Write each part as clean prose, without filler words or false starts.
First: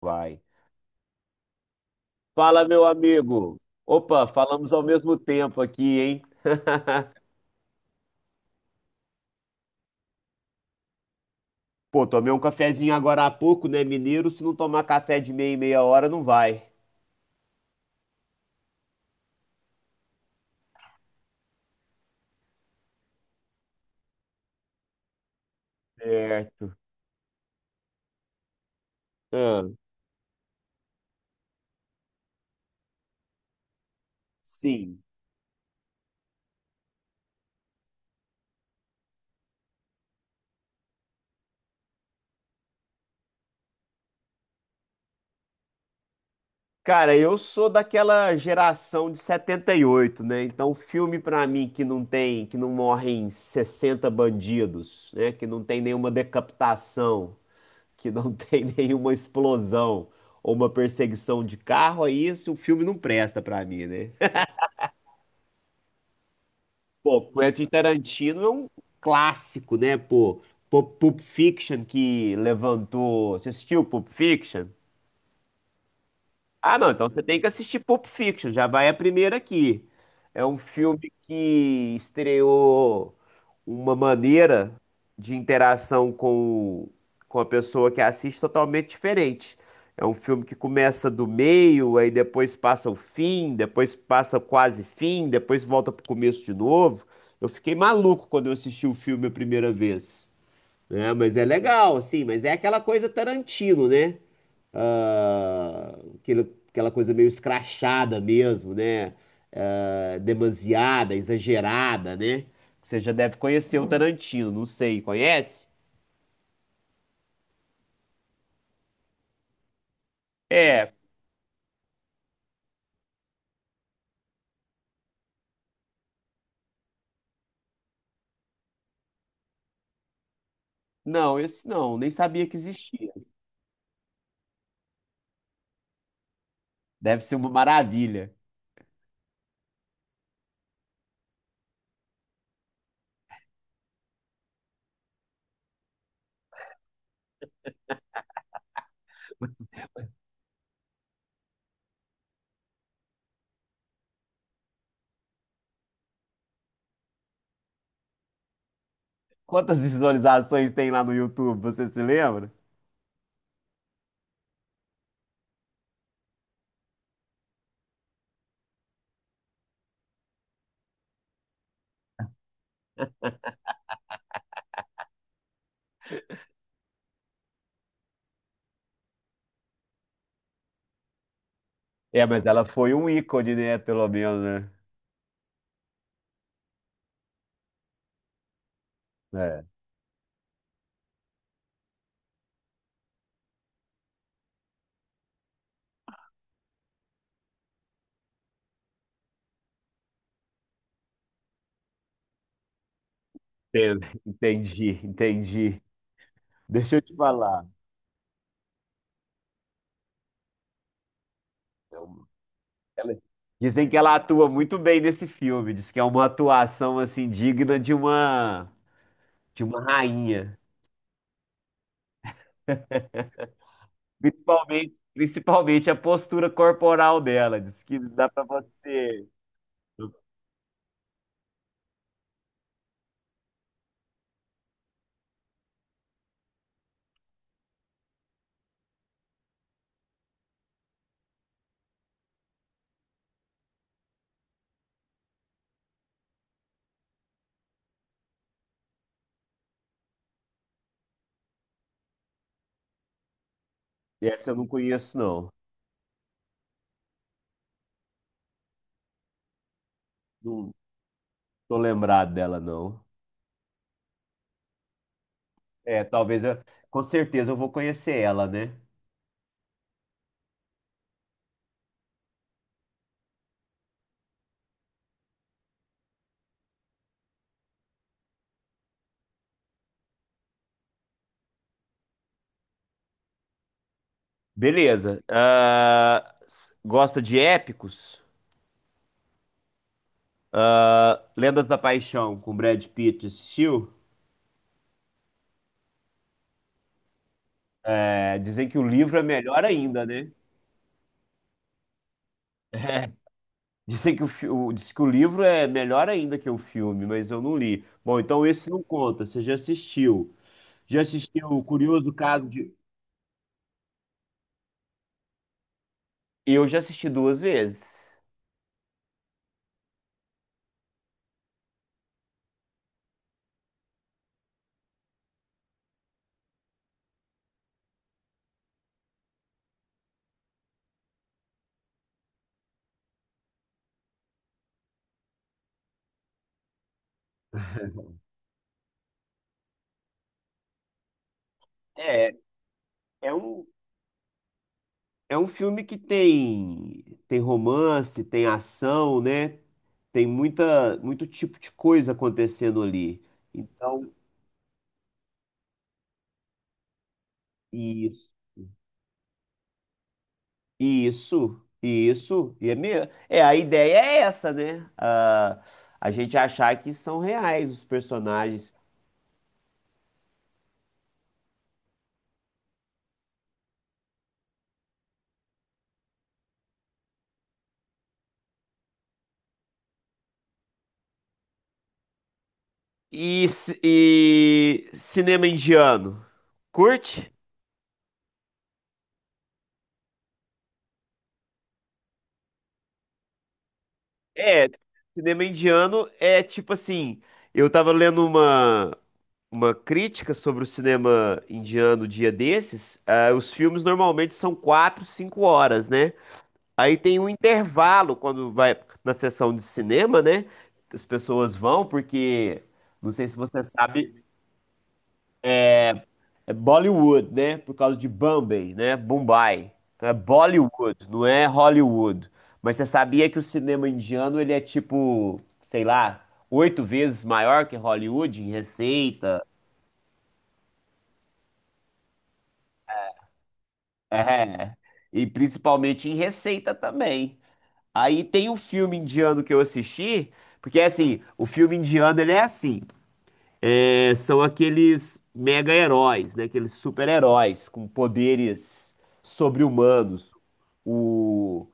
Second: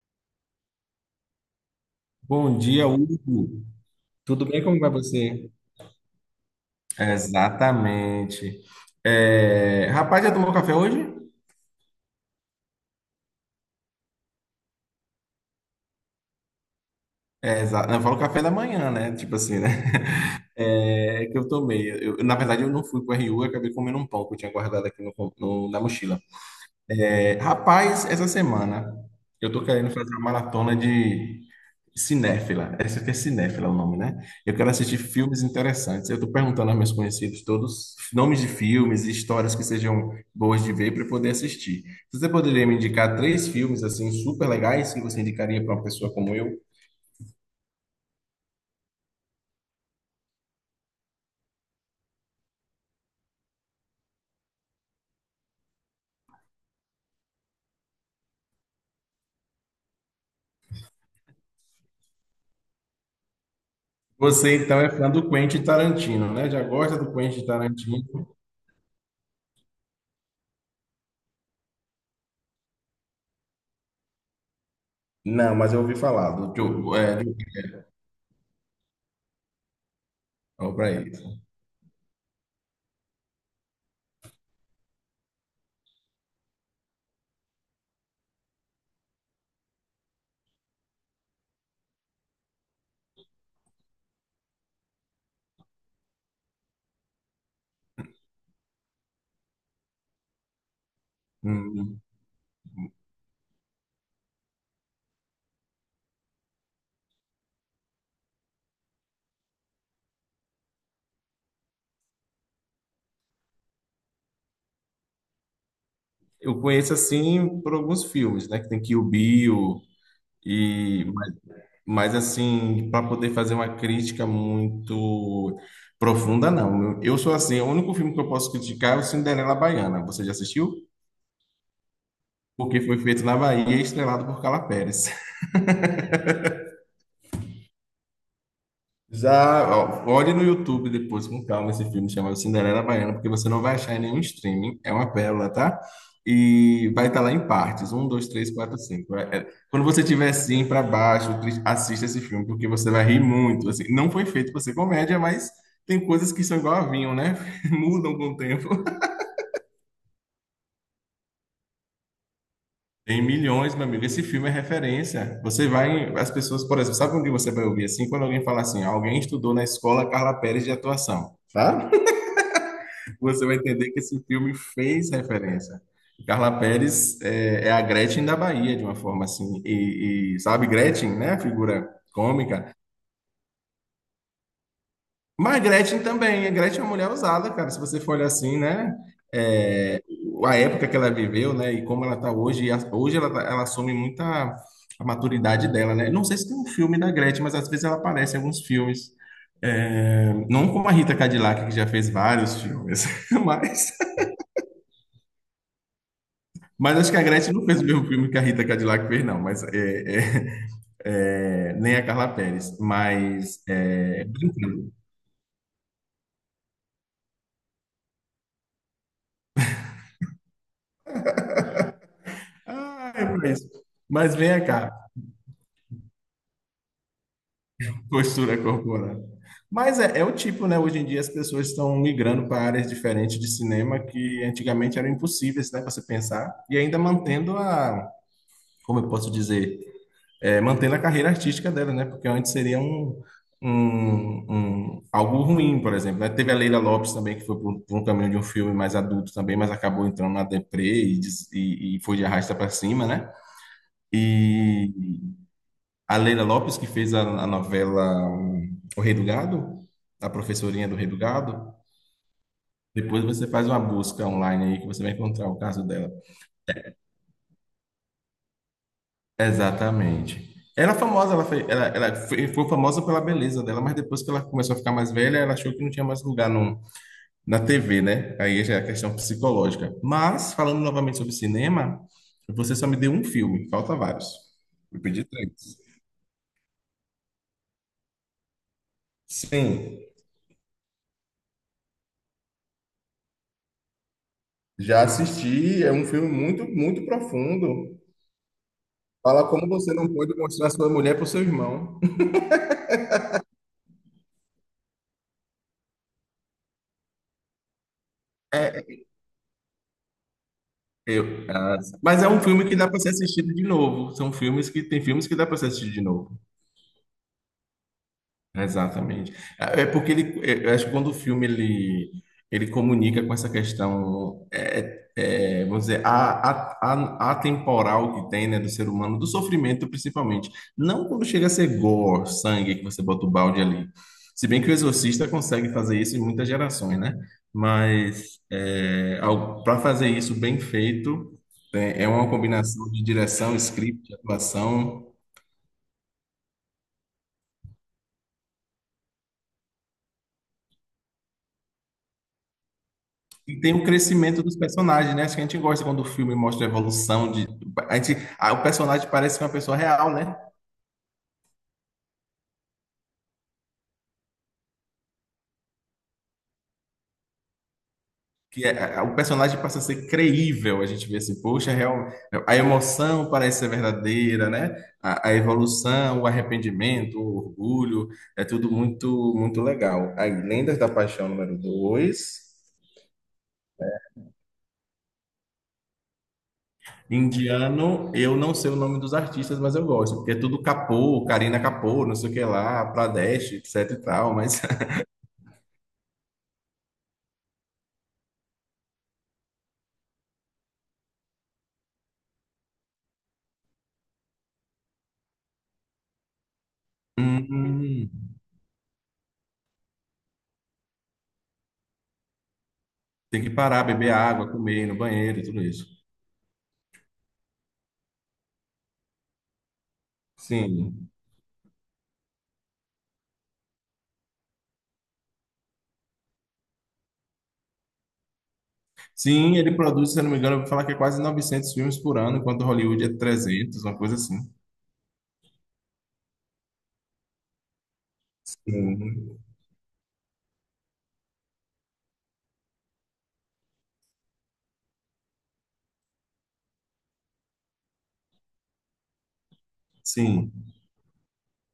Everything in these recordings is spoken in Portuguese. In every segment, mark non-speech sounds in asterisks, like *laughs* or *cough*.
Vai. Bom Fala, meu dia, amigo. Hugo. Opa, Tudo bem? falamos Como ao vai mesmo você? tempo aqui, hein? *laughs* Exatamente. Rapaz, já tomou café hoje? Pô, tomei um cafezinho agora há pouco, né, mineiro? Se não tomar café de meia em meia hora, não vai. Não, eu falo café da manhã, né? Tipo assim, né? *laughs* É que eu tomei. Eu, na verdade, eu não fui para o RU, eu acabei comendo um pão que eu tinha guardado aqui na mochila. Certo. É, rapaz, essa semana eu tô Ah, querendo fazer uma maratona de cinéfila. Essa aqui é cinéfila o nome, né? Eu quero assistir sim. filmes interessantes. Eu tô perguntando aos meus conhecidos todos nomes de filmes e histórias que sejam boas de ver para poder assistir. Você poderia me indicar três filmes assim super legais que você indicaria para uma pessoa como eu? Cara, eu sou daquela geração de 78, né? Então, filme pra mim que não tem, que não morrem 60 bandidos, né? Que não tem nenhuma decapitação, que não *laughs* tem nenhuma explosão ou uma perseguição de carro, aí esse o filme não presta pra mim, né? Você então é fã do Quentin Tarantino, né? Já gosta do Pô, Quentin Quentin Tarantino? Tarantino é um clássico, né, pô? Pulp Fiction que levantou. Você assistiu Pulp Fiction? Não, mas eu ouvi falar do Ah, não, Joe, então você tem que assistir Pulp Fiction, já vai a primeira aqui. É um ó, pra filme ele. que estreou uma maneira de interação com a pessoa que assiste totalmente diferente. É um filme que começa do meio, aí depois passa o fim, depois passa o quase fim, depois volta pro começo de novo. Eu fiquei maluco quando eu assisti o filme a primeira vez. Né? Mas é legal, Hum. assim, mas é aquela coisa Tarantino, né? ah, aquele- Aquela coisa meio escrachada mesmo, né? Ah, demasiada, exagerada, né? Você já deve conhecer o Tarantino, não sei, conhece? Eu conheço assim por alguns filmes, né? Que tem Kill Bill É, e mas, mas, assim, para poder fazer uma crítica muito profunda, não. Eu sou assim, o único filme que eu posso criticar é o Cinderela Baiana. Você já assistiu? não, esse não, nem sabia que Porque foi existia. feito na Bahia e estrelado por Carla Pérez. Deve ser uma maravilha. Já, ó, olhe no YouTube depois com calma esse filme chamado Cinderela Baiana, porque você não vai achar em nenhum streaming, é uma pérola, tá? E vai estar lá em partes, um, dois, três, quatro, cinco. Quando *laughs* você estiver assim para baixo, assista esse filme, porque você vai rir muito. Assim, não foi feito para ser comédia, mas tem coisas que são igual a vinho, né? *laughs* Mudam com o tempo. Quantas visualizações tem lá no YouTube, você se lembra? Tem milhões, meu amigo. Esse filme é referência. Você vai, as pessoas, por exemplo, sabe onde você vai ouvir assim? Quando alguém fala assim, alguém estudou na escola Carla Pérez de atuação. Tá? Você vai entender que esse filme fez referência. Carla Perez é a Gretchen da Bahia, de uma forma assim. Sabe, Gretchen, né? A figura É, mas ela cômica. foi um ícone, né? Pelo menos, Mas Gretchen também. A Gretchen é uma mulher usada, cara. Se você for olhar assim, né? né? É, É, a época que ela viveu, né? E como ela tá hoje. Hoje ela assume muita a maturidade dela, né? Não sei se tem um filme da Gretchen, mas às vezes ela aparece em alguns filmes. É, não como a Rita Cadillac, que já fez vários filmes, *laughs* mas enten- entendi, entendi. Deixa Mas eu acho te que a Gretchen não falar. fez o mesmo filme que a Rita Cadillac fez, não. Mas nem é a um Carla Perez. Ela- Mas Dizem que ela é, atua muito brincando. bem nesse filme. Diz que é uma atuação assim digna de uma rainha. Ah, é pra isso. Mas vem cá, Principalmente, principalmente a postura corporal dela. Diz que dá pra postura corporal. você. Mas é, é o tipo, né? Hoje em dia as pessoas estão migrando para áreas diferentes de cinema que antigamente eram impossíveis, né, para você pensar, e ainda mantendo a, como eu posso dizer, mantendo a carreira artística dela, né? Porque antes seria um algo ruim, por exemplo, né? Teve a Leila Lopes também, que foi por um caminho de um filme mais adulto também, mas acabou entrando na deprê e e- foi de arrasta para cima, né? Essa eu não E conheço, não. a Leila Lopes, que fez a novela um, O Rei do Gado, a Não professorinha do Rei do Gado, tô lembrado dela, não. depois você faz uma busca online aí que você vai encontrar o caso É, dela. talvez eu, com certeza eu vou conhecer ela, né? Exatamente. Ela é famosa, ela foi famosa pela beleza dela, mas depois que ela começou a ficar mais velha, ela achou que não tinha mais lugar no, na TV, né? Aí já é a questão psicológica. Mas, falando novamente sobre cinema, você só me deu um filme, falta vários. Eu Beleza. pedi três. Gosta de épicos? Sim, Ah, Lendas da Paixão com Brad Pitt assistiu? já assisti, é um filme muito, muito profundo. É, dizem que o livro é Fala melhor como você ainda, não né? pode mostrar sua mulher para o seu irmão. Dizem que diz que o livro é melhor ainda que o filme, mas eu não li. Bom, então esse não É, conta, você já assistiu. Já Eu, assistiu o ah, Curioso mas é um Caso filme de. que dá para ser assistido de novo. São filmes que tem filmes que dá para ser assistido de novo. Eu já assisti duas vezes. Exatamente. É é porque eu acho que quando ele comunica com essa questão, vamos dizer, a, atemporal que tem, né, do ser humano, do sofrimento principalmente. Não quando chega a ser gore, sangue, que você bota o balde ali. Se bem que o Exorcista consegue fazer isso em muitas gerações, né? Mas é, para fazer isso bem feito, é uma É, combinação de é direção, um, script, atuação. é um filme que tem, tem romance, tem ação, né? Tem muita, muito tipo de coisa acontecendo ali. E tem o Então, crescimento dos personagens, né? Acho que a gente gosta quando o filme mostra a evolução de. A gente, isso, ah, o personagem parece uma pessoa real, né? isso, e é mesmo. É, a ideia é essa, né? Ah, a gente achar que são reais os personagens. O personagem passa a ser creível. A gente vê assim, poxa, real, a emoção parece ser verdadeira, né? A evolução, o arrependimento, o orgulho, é tudo muito, muito legal. Aí, Lendas da Paixão número 2, E cinema indiano? Curte? indiano, eu não sei o nome dos artistas, mas eu gosto, porque é tudo Kapoor, Karina Kapoor, não sei o que lá, Pradesh, etc e tal, mas É, cinema indiano é tipo assim, eu tava lendo uma crítica sobre o cinema indiano um dia desses. Ah, os filmes normalmente são 4, 5 horas, né? Aí tem um hum, intervalo quando vai na sessão de cinema, né? As pessoas vão, porque não sei se tem que você parar, beber sabe. água, comer, ir no banheiro, tudo isso. É Bollywood, né? Por causa de Bombay, né? Mumbai. Então é Bollywood, Sim. não é Hollywood. Mas você sabia que o cinema indiano, ele é tipo, sei lá, 8 vezes maior que Hollywood em receita? Sim, ele produz, se eu não me engano, eu vou falar que é quase 900 filmes por ano, enquanto Hollywood é trezentos, uma coisa assim. É. E principalmente em receita também. Aí tem um filme Sim, indiano que eu assisti, porque assim, o filme indiano, ele é assim, é, são aqueles mega-heróis, né? Aqueles super-heróis com poderes sobre-humanos. sim. O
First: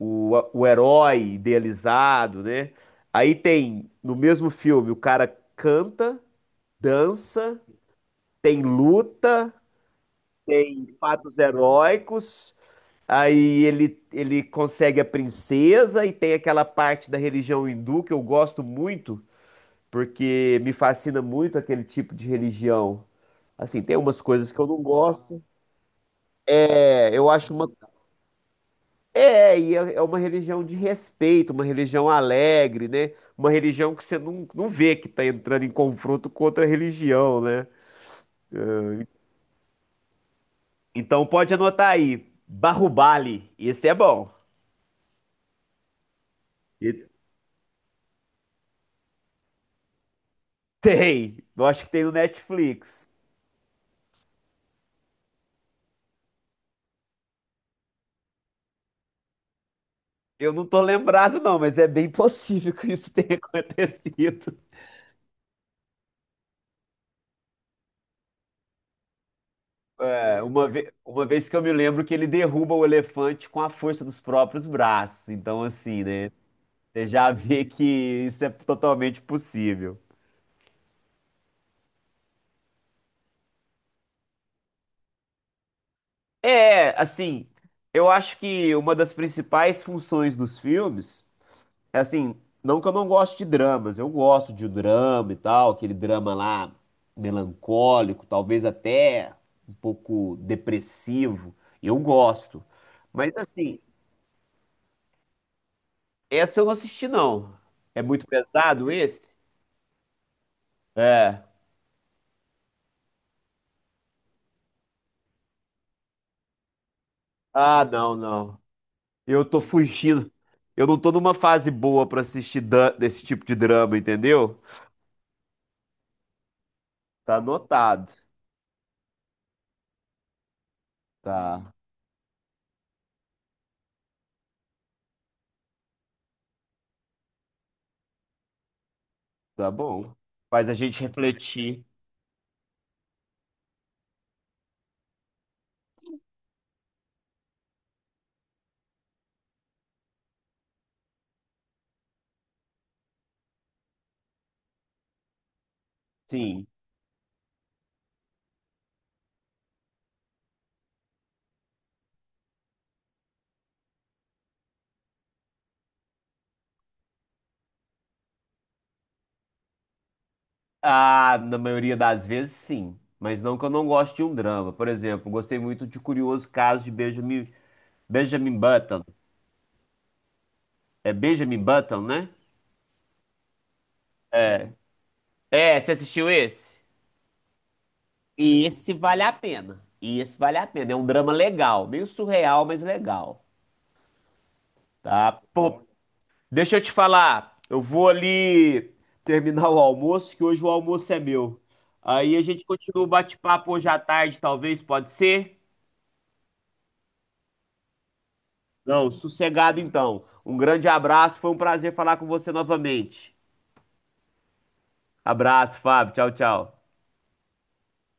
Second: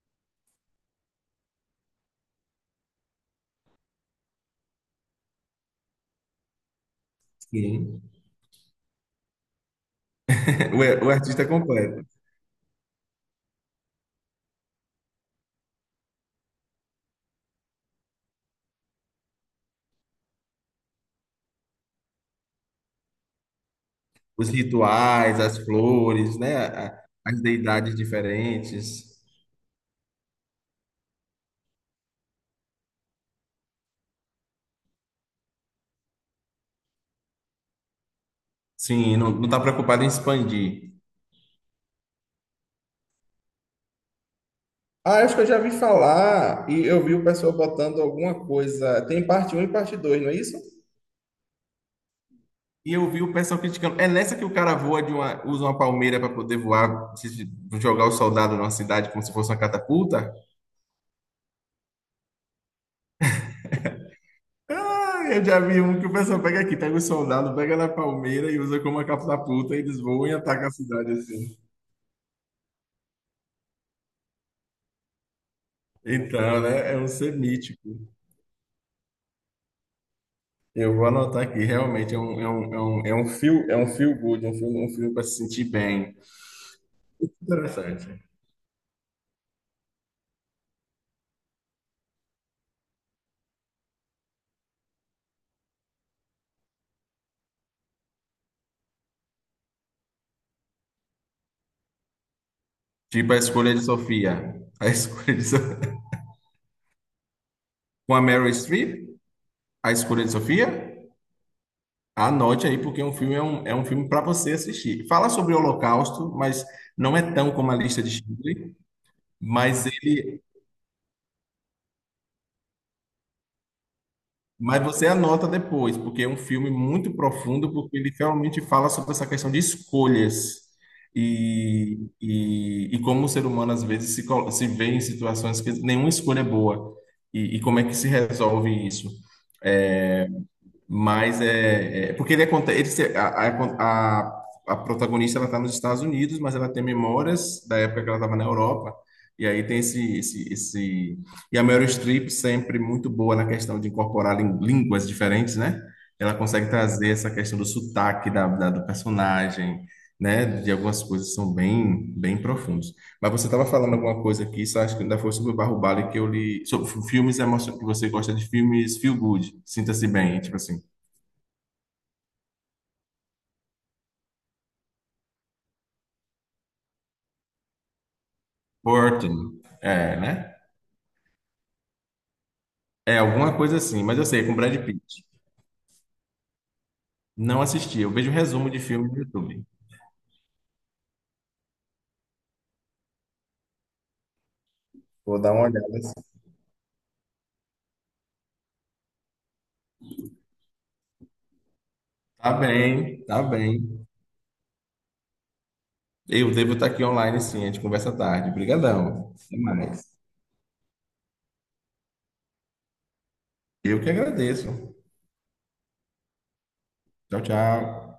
o herói idealizado, né? Aí tem, no mesmo filme, o cara canta, dança, sim. tem luta, *laughs* tem O fatos artista é completo. heróicos, aí ele consegue a princesa e tem aquela parte da religião hindu que eu gosto muito, porque me fascina muito aquele tipo de religião. Assim, tem umas Os coisas que eu não rituais, gosto. as flores, né? É, eu As acho uma deidades diferentes. É, é uma religião de respeito, uma religião alegre, né? Uma religião que você não vê que tá entrando em confronto com outra religião, né? Sim, não, não tá preocupado em expandir. Então pode anotar aí, Barrubali, esse é bom. Ah, acho que eu já vi falar e eu E vi o pessoal botando alguma coisa. Tem parte um e parte 2, não é isso? tem, eu acho que tem no E Netflix. eu vi o pessoal criticando. É nessa que o cara voa de uma, usa uma palmeira para poder voar, jogar o soldado numa cidade como se fosse uma catapulta? Eu não tô lembrado não, mas é bem possível que isso tenha *laughs* acontecido. Ah, eu já vi um que o pessoal pega aqui, pega o soldado, pega na palmeira e usa como uma catapulta, e eles voam e É, atacam a cidade uma vez que assim. eu me lembro que ele derruba o elefante com a força dos próprios braços, então assim, né? Então, né? É um Você já ser vê que mítico. isso é totalmente possível. Eu vou anotar aqui, realmente é um feel good, é um filme para se sentir bem. É, assim, eu Interessante. acho que uma das principais funções dos filmes é assim, não que eu não goste de dramas, eu gosto de drama e tal, aquele drama lá melancólico, talvez até um pouco depressivo, eu gosto. Tipo Mas a escolha assim, de Sofia. A escolha de Sofia. essa eu não assisti não. É *laughs* Com a muito Meryl pesado Streep, esse? a escolha de Sofia. É. Anote aí, porque um filme é um filme para você assistir. Fala sobre o Holocausto, mas não é tão como a Ah, lista de não, não. Schindler, Eu tô mas fugindo. ele, Eu não tô numa fase boa pra assistir desse tipo de drama, entendeu? mas você anota depois, porque é um filme muito Tá profundo, porque anotado. ele realmente fala sobre essa questão de escolhas Tá. E como o ser humano às vezes se vê em situações que nenhuma escolha é boa e como é que se resolve isso. Tá bom. É, Faz a gente Mas refletir. é, porque ele aconte- ele se- a protagonista ela está nos Estados Unidos, mas ela tem memórias da época que ela estava na Europa. E aí tem esse e a Meryl Streep sempre muito boa na questão de incorporar línguas diferentes, né? Ela Sim. consegue trazer essa questão do sotaque do personagem, né? De algumas coisas que são bem bem profundas. Mas você estava falando alguma coisa aqui, só acho que ainda foi sobre o Barro Bale que eu li, sobre filmes emocionantes, que você gosta de filmes feel good, sinta-se bem, tipo assim. Ah, na maioria das vezes, sim. Mas não que eu não goste de um drama. Por exemplo, gostei muito de Curioso Caso de Benjamin, Benjamin Button. Burton, é, né? É Benjamin Button, né? É alguma coisa assim, mas eu sei, é com Brad Pitt. É, você assistiu esse? Não assisti, eu vejo resumo de Esse filme no vale a YouTube. pena. Esse vale a pena. É um drama legal. Meio surreal, mas legal. Tá? Vou dar uma Pô, olhada assim. deixa eu te falar. Eu vou ali terminar o almoço, que hoje o almoço é meu. Aí a Tá gente continua o bem, tá bate-papo hoje à bem. tarde, talvez, pode ser? Eu devo estar aqui online sim, a gente conversa tarde. Não, Obrigadão. Até sossegado mais. então. Um grande abraço, foi um prazer falar com você novamente. Eu que agradeço. Abraço, Fábio. Tchau, tchau. Tchau, tchau.